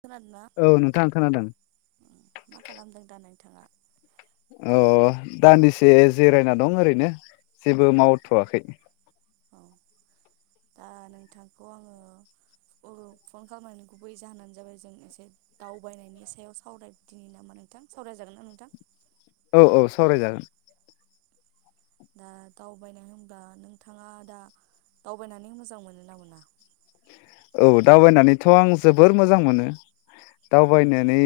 खोनादोना औ नोंथां खोनादों मा खालामदों दा नोंथाङा? अ दान्दिसे जिरायना दं ओरैनो जेबो मावथ'वाखै। औ दा नोंथांखौ आङो [unintelligible] फन खालामनायनि गुबै जाहोनानो जाबाय जों एसे दावबायनायनि सायाव सावरायदिनि नामा नोंथां सावरायजागोन ना नोंथां? औ औ सावरायजागोन। दा दावबायनाय होनब्ला नोंथाङा दा दावबायनानै मोजां मोनो ना मोना? औ दावबायनानैथ' आं जोबोर मोजां मोनो दावबायनानै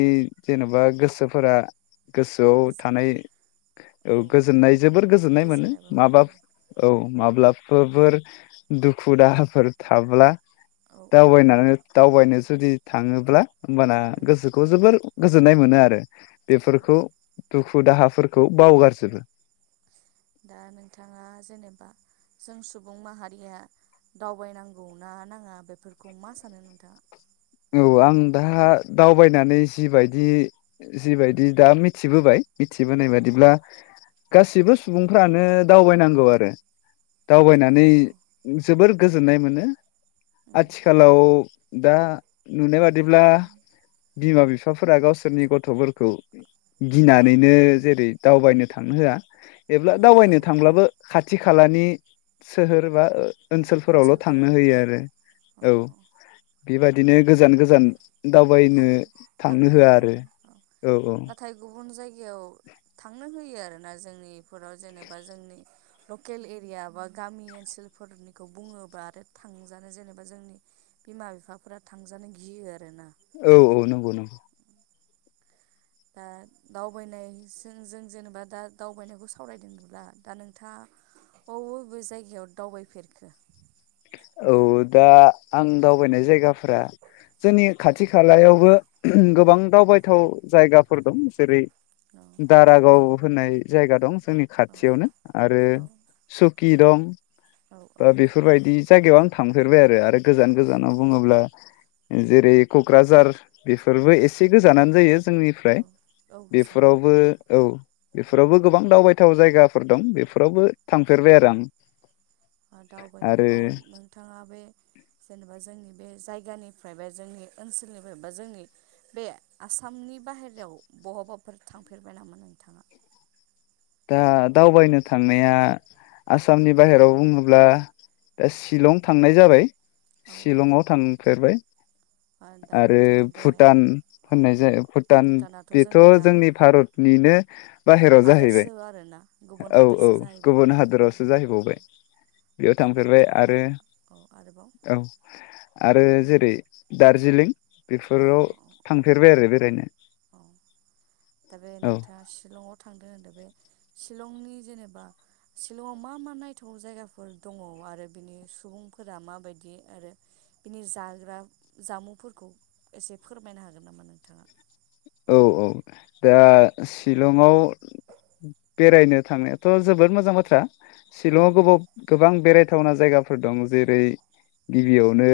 जेनेबा गोसोफोरा, गोसोआव गोजोन थानाय औ गोजोननाय जोबोर गोजोननाय मोनो गोजोननायबो माबा मोनो औ माब्लाबफोरफोर दुखु दाहाफोर थाब्ला, औ औ औ दावबायना दावबायनो जुदि थाङोब्ला, होमबाना उम गोसोखौ जोबोर, गोजोननाय मोनो आरो औ बेफोरखौ दुखु दाहाफोरखौ बावगारजोबो, दा नोंथाङा जेनेबा जों सुबुं माहारिया दावबायनांगौ ना नाङा बेफोरखौ मा सानो नोंथाङा? औ आं दा दावबायनानै जिबायदि जिबायदि दा मिथिबोबाय, मिथिबोनाय औ बादिब्ला, गासिबो सुबुंफ्रानो दावबायनांगौ आरो औ दावबायनानै औ जोबोर, गोजोननाय मोनो, उम आथिखाल दा नुनाय बादिब्ला बिमा बिफा फोरा गावसोरनि गथ'फोरखौ औ गिनानैनो जेरै दावबायनो थांनो होआ। एब्ला होआ औ दावबायनो होआ थांब्लाबो खाथि खा खालानि सोहोर बा ओ ओनसोलफोरावल' ओनसोलफोराव थांनो होयो औ आरो औ बेबादि बिदिनो गोजान गोजान थां दावबायनो थांनो होआ आरो औ औ। नाथाय गुबुन जायगायाव थांनो होयो आरोना जोंनि बेफोराव जेनेबा जोंनि लकेल एरिया बा गामि ओनसोलफोरनिखौ बुङोबा आरो थांजानो जेनेबा जोंनि बिमा बिफाफोरा थांजानो गियो आरोना? औ औ नंगौ नंगौ। दा दावबायनायजों जों जेनेबा दा दावबायनायखौ सावरायदोंब्ला दा नोंथाङा बबे बबे जायगायाव दावबायफेरखो। औ दा आं दावबायनाय जायगाफ्रा जोंनि खाथि खालायावबो गोबां दावबायथाव जायगाफोर दं जेरै औ दारागाव होननाय जायगा दं जोंनि औ खाथियावनो आरो औ सुख खि दं। औ औ। बा बेफोरबायदि जायगायाव आं थांफेरबाय आरो आरो गोजान गोजानाव बुङोब्ला जेरै क'क्राझार बेफोरबो औ एसे गोजानानो जायो औ जोंनिफ्राय औ गोजानाव बेफोरावबो औ। बेफोरावबो गोबां दावबायथाव जायगाफोर दं बेफोरावबो थांफेरबाय आरो आं। [inaudible] दावबायनो आरो औ नोंथाङा बे जेनेबा जोंनि बे जायगानिफ्राय बा जोंनि ओनसोलनिफ्राय बा जोंनि बे आसामनि बाहेरायाव बहाबाफोर थांफेरबाय नामा नोंथाङा। दा दावबायनो थांनाया आसामनि बाहेराव बुङोब्ला दा शिलं थांनाय जाबाय औ औ शिलंआव थांफेरबाय। औ दा आरो नोंथाङा बे भुटान औ होननाय औ जायो भुटान भुटानाथ' बेथ' जोंनिया जोंनि भारतनिनो बाहेरायाव हादोरसो जाहैबाय। आरोना गुबुन औ औ हादोरसो जाहैबाय औ गुबुन हादरावसो जाहैबावबाय बेयाव दा थांफेरबाय नोंथाङा आरो औ आरोबाव औ। आरो जेरै दार्जिलिं औ बेफोराव औ थांफेरबाय आरो बेरायनो। औ दा बे औ नोंथाङा शिलं थांदों होनदों बे शिलंनि जेनेबा शिलंआव मा मा नायथाव जायगाफोर दङ आरो बिनि सुबुंफोरा माबायदि आरो बिनि जाग्रा जामुंफोरखौ एसे फोरमायनो हागोन नामा नोंथाङा। औ औ दा शिलंआव बेरायनो थांनायाथ' जोबोद मोजां बाथ्रा। उम शिलंआव गोबाव गोबां बेराय थावना जायगाफोर दं जेरै गिबियावनो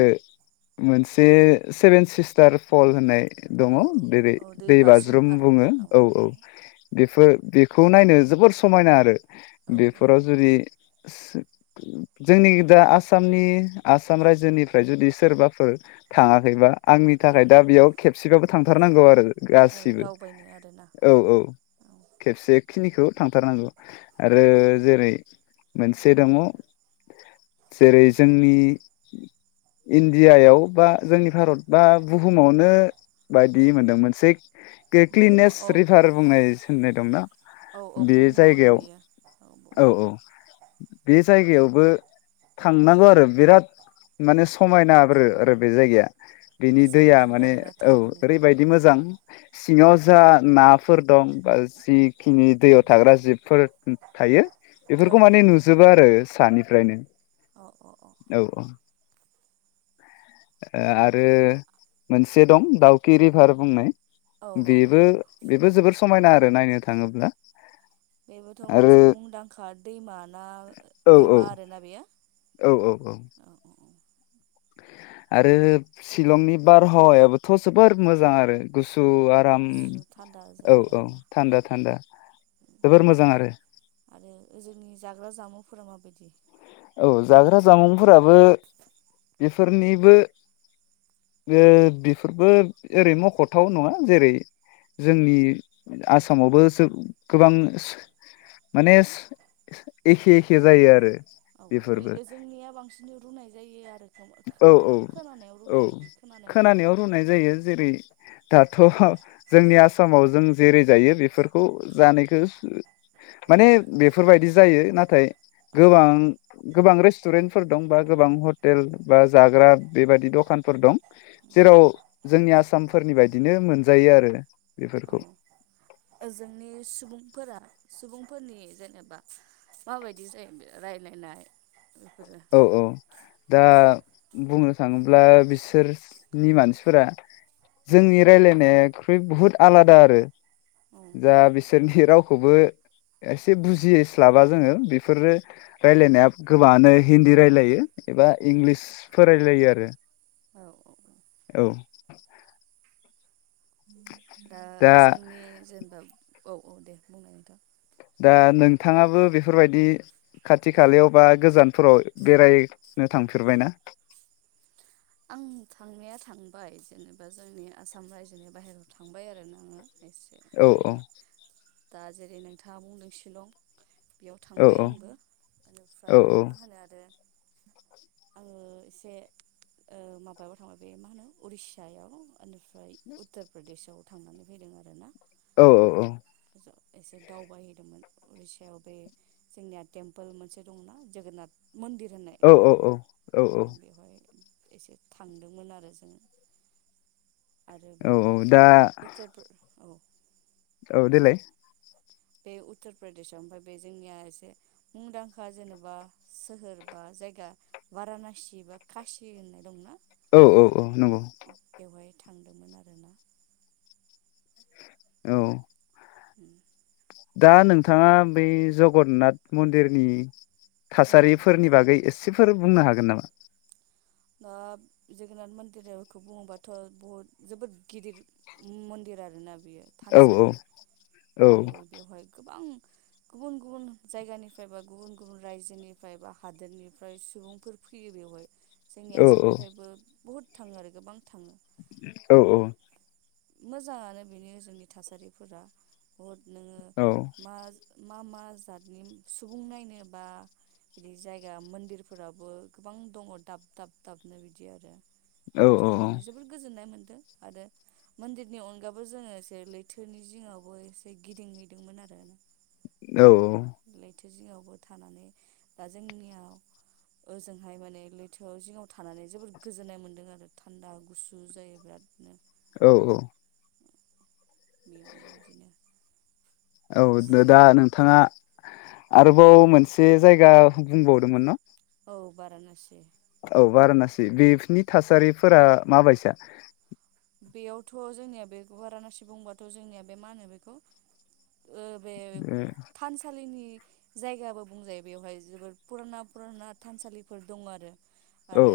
मोनसे सेभेन सिस्टार फल होननाय दङ उम औ जेरै औ दै बाज्रुम आरोना बुङो औ औ बेफोरखौ खौ नायनो जोबोर समायना आरो। औ औ बेफोराव जुदि [inaudible] जोंनि दा आसामनि आसाम रायजोनिफ्राय जुदि सोरबाफोर थाङाखैबा आंनि औ थाखाय दा बेयाव खेबसेबाबो थांथारनांगौ आरो औ गासिबो दावबायनो आरोना औ औ औ खेबसे खिनिखौ थांथारनांगौ आरो जेरै मोनसे दङ जेरै जोंनि इण्डियायाव बा जोंनि भारत बा बुहुमावनो औ बायदि मोनदोंमोन से खि क्लिनेस बुहुमाव औ रिभार बुंनाय सोननाय दंना औ औ बे बुहुमावनो जायगायाव बेयो औ औ बुहुमावनो बे जायगायाव बो थांनांगौ आरो बिराद माने समायना बोरो आरो बे जायगाया बिनि मोजां दैया नाङो माने आरोना औ थांनानै ओरैबायदि मोजां सिङाव जा नाफोर दं बा जिखिनि दैयाव थाग्रा जिबफोर थायो औ बेफोरखौ माने नुजोबो आरो सानिफ्रायनो औ औ ओ आरो मोनसे दं दाउकि रिभार बुंनाय औ औ औ बेबो औ बेबो जोबोर समायना आरो नायनो थाङोब्ला बेबोथ आरो मोनसे मुंदांखा दैमा ना औ औ दैमा आरोना बेयो औ औ औ औ औ आरो शिलंनि बारहावायाबोथ जोबोर मोजां आरो गुसु आराम गुसु थान्दा औ जायो औ आरोना थान्दा थान्दा जोबोर मोजां आरो आरो ओ जोंनि जाग्रा जामुंफोरा माबायदि औ जाग्रा जामुंफोराबो बेफोरनिबो ओ बेफोरबो ओरै मखथाव नङा जेरै जोंनि आसामावबो सो गोबां सो माने एखे एखे जायो आरो औ बेफोरबो बे जोंनिया बांसिन रुनाय जायो आरो औ खोमा ना औ खोनानायाव औ रुनाय बिदि खोनानो मोनदों खोनानायाव रुनाय जायो जेरै दाथ जोंनि आसामाव जों जेरै जायो बेफोरखौ जानायखौ माने बेफोरबायदि जायो नाथाय औ गोबां गोबां रे रस्टुरेन्टफोर दं बा गोबां हटेल बा जाग्रा बेबादि दखानफोर दं जेराव जोंनि आसामफोरनि बायदिनो मोनजायो आरो औ बेफोरखौ ओ जोंनि सुबुंफोरा सुबुंफोरनि जेनेबा माबायदि जायो रायलायनाय बेफोरो औ औ दा बुंनो थाङोब्ला बिसोरनि मानसिफोरा औ जोंनि रायलायनाय खो बे बहुत आलादा आरो औ जा बिसोरनि राव खौबो एसे बुजिस्लाबा जोङो बेफोरो रायलायनाया गोबाङानो हिन्दी रायलायो एबा इंलिस फोर रायलायो आरो औ औ ओ औ [inaudible] [inaudible] दा ओ जोंनि जेनेबा औ औ दे बुंनाय नोंथां दा नोंथाङाबो बेफोरबायदि खाथि खालायाव बा गोजानफोराव बेरायनो थांफेरबायना आं थांनाया थांबाय जेनेबा जोंनि आसाम रायजोनि बाहेरायाव थांबाय आरोना आङो एसे औ औ ओरैनो दा जेरै नोंथाङा बुंदों सिलं बेयाव औ थांबाय आंबो औ बेनिफ्राय बे मा होनो आरो आङो एसे ओ माबायाव थांबाय बे मा होनो उरिस्सायाव निफ्राय उत्तर प्रदेशआव थांनानै फैदों आरो ना औ औ औ एसे दावबायहैदोंमोन उरिस्याव बे जोंनिया टेम्पोल मोनसे दंना जोगोनाथ मन्दिर होननाय औ औ बेवहाय एसे थांदोंमोन आरो जोङो आरो बे औ औ दा उत्तप्र औ औ देलाय बे उत्तर प्रदेशआव ओमफ्राय बे जोंनिया एसे मुंदांखा जेनेबा सोहोर बा जायगा बारानसि बा खासि होननाय दंना औ औ औ नंगौ बेवहाय थांदोंमोन आरोना औ उम दा नोंथाङा बै जगन्नाथ मन्दिरनि औ थासारिफोरनि बागै एसे एसेफोर बुंनो हागोन नामा ओ दा जोगनाथ मन्दिरखौ बुङोबाथ' बहुद जोबोद गिदिर मन्दिर आरोना बेयो औ औ थानसालि औ ओमफाय बेवहाय गोबां गुबुन गुबुन जायगानिफ्राय बा गुबुन गुबुन रायजोनिफ्राय बा हादोरनिफ्राय सुबुंफोर फैयो बेवहाय जोंनि औ आसामनिफ्रायबो बुहुत थाङो आरो गोबां थाङो औ औ मोजाङानो बेनो जोंनि थासारिफोरा बहुत नोङो औ मा मा मा जादनि सुबुं नायनो बा बिदि जायगा मन्दिरफोराबो गोबां दङ दाब दाब दाबनो बिदि आरो औ थांनानै जोबोद गोजोननाय मोन आरो मन्दिरनि अनगाबो जोङो एसे लैथोनि जिङावबो एसे गिदिंहैदोंमोन आरो ना। औ औ थो जिङाव बो थानानै दा जोंनियाव ओजोंहाय माने लैथोआव जिङाव थानानै जोबोद गोजोननाय मोन्दों आरो थान्दा गुसु जायो बिरादनो। औ औ। बेयावनो बिदिनो औ एसे दा नोंथाङा औ आरोबाव मोनसे जायगा बुंबावदोंमोन ना? औ बारानासि औ बारानासि बेफोरनि थासारिफोरा माबायसा? बेयावथ' जोंनिया बे बारानासि बुंबाथ' जोंनिया बे मा होनो बेखौ ओ बे थानसालिनि जायगाबो बुंजायो बेवहाय जोबोर फुराना फुराना थानसालिफोर दङो आरो औ आरो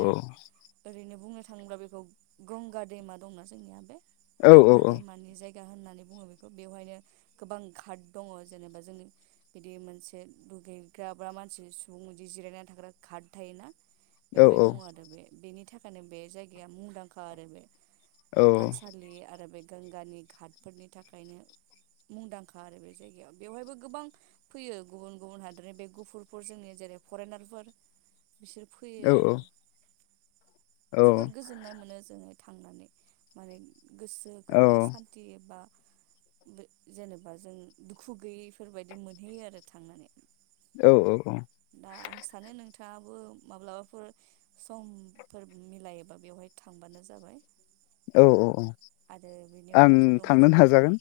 ओरैनो बुंनो थांब्ला बेखौ गंगा दैमा दंना जोंनिया बे औ गोंगा दैमानि जाय गा होननानै बुङो बेखौ बेवहायनो गोबां गाट दङ जेनेबा जोंनि बिदि मोनसे दुगै ग्राब्रा मानसि सुबुं बिदि जिरायनानै थाग्रा गाट थायोना। औ बेवहाय दङ आरो बे बेनि था खायनो‌ बे जायगाया मुंदांखा आरो बे। औ थानसालि आरो बे गोंगानि गाटफोरनि थाखायनो मुंदांखा आरो बे जायगायाव बेवहायबो गोबां फैयो गुबुन - गुबुन हादोरनि बे गुफुरफोर जोंनि जेरै फरेनारफोर। बिसोर औ फैयो आरो। जोबोद गोजोननाय मोनो जोङो। थांनानै माने गोसोखौनो सान्थि एबा बे जेनेबा जों दुखु गैयैफोरबायदि मोनहैयो आरो थांनानै। औ -औ -औ। थाङाबो माब्लाबाफोर समफोर मिलायोबा बेवहाय थांबानो जाबाय। औ -औ -औ आरो बेनि आं अनगाथ' दङ थांनो जोंनि नाजागोन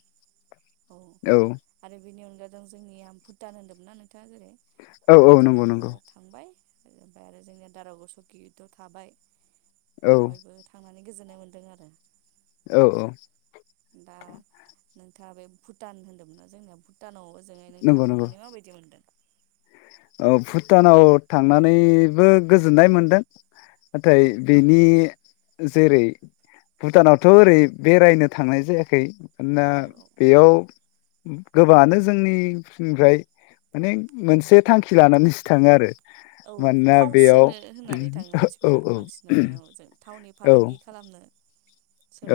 औ। आरो बेनि अनगा दं जोंनिया भुटान होनदोंमोन ना नों थाङा जेरै औ ओ औ नंगौ भुटानावबो नंगौ थांबाय। ओमफ्राय आरो जोंनिया दारागाव, सुकिथ' थाबाय। औ बेवहायबो थांनानै गोजोन्नाय मोनदों आरो [inaudible] औ -औ। दा नों नोंथाङा बे भुटान होनदोंमोन ना जोंनिया भुटानाव [unintelligible] नंगौ नोंथाङा नंगौ थांनानै माबायदि मोनदों? औ भुटानाव थांनानैबो गोजोननाय मोनदों। नाथाय औ बेनि जेरै भुटानावथ' ओरै बेरायनो थांनाय जायाखै ना औ औ बेयाव गोबाङानो जोंनिनिफ्राय माने मोनसे थांखि लानानैसो थाङो आरो। औ मानोना थाव बेयाव सोनो होननानै थाङो औ मानसिफोरा औ बांसिनानो औ जों थावनि औ फालांगि खालामनो।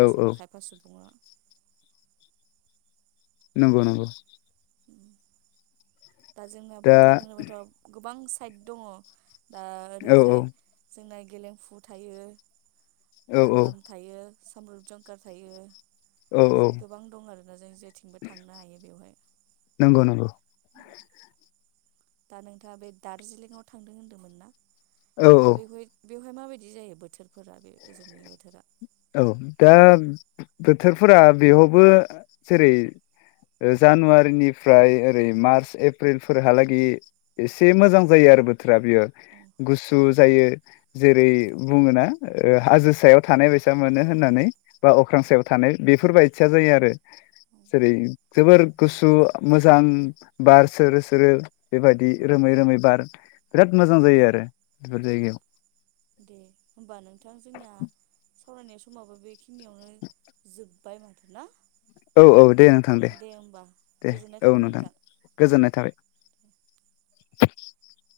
औ औ सोरबा खायफा सुबुङा नंगौ नंगौ। दा जोंना दा भुटान होनोबाथ' गोबांस साइड दङ'। दा औ ओरैजाय औ जोंनाय गेलेंफु थायो। औ औ नांलाम थायो। समरुप जंका थायो। औ औ बिदिनो गोबां दं आरोना जों जेथिंबो थांनो हायो बेवहाय। नंगौ [inaudible] दा नोंथाङा बे दार्जिलिंआव थांदों होन्दोंमोन ना? औ औ दा बेेखौहाय बेवहाय माबायदि जायो बोथोर फोरा बे ओजोंनि बोथोरा औ दा बोथोरफोरा बेयावबो जेरै ओ जानुवारिनिफ्राय ओरै मार्च एप्रिलफोरहालागै एसे मोजां जायो आरो बोथोरा बेयो औ गुसु जायो जेरै बुङोना ओ हाजो सायाव थानाय बैसा मोनो औ होननानै बा अख्रां सायाव थानाय बेफोरबायदिया जायो आरो औ जेरै जोबोर गुसु मोजां बार सोरो सोरो बेबायदि औ औ रोमै रोमै बार बिराद मोजां जायो आरो बेफोर जायगायाव। दे होमबा नोंथां जोंना सावरायनाय समाबो बेखिनियाव [inaudible] बाय माथो ना? औ औ दे नोंथां दे होमबा दे गोजोननाय औ थाबाय नोंथां गोजोननाय थाबाय। [inaudible]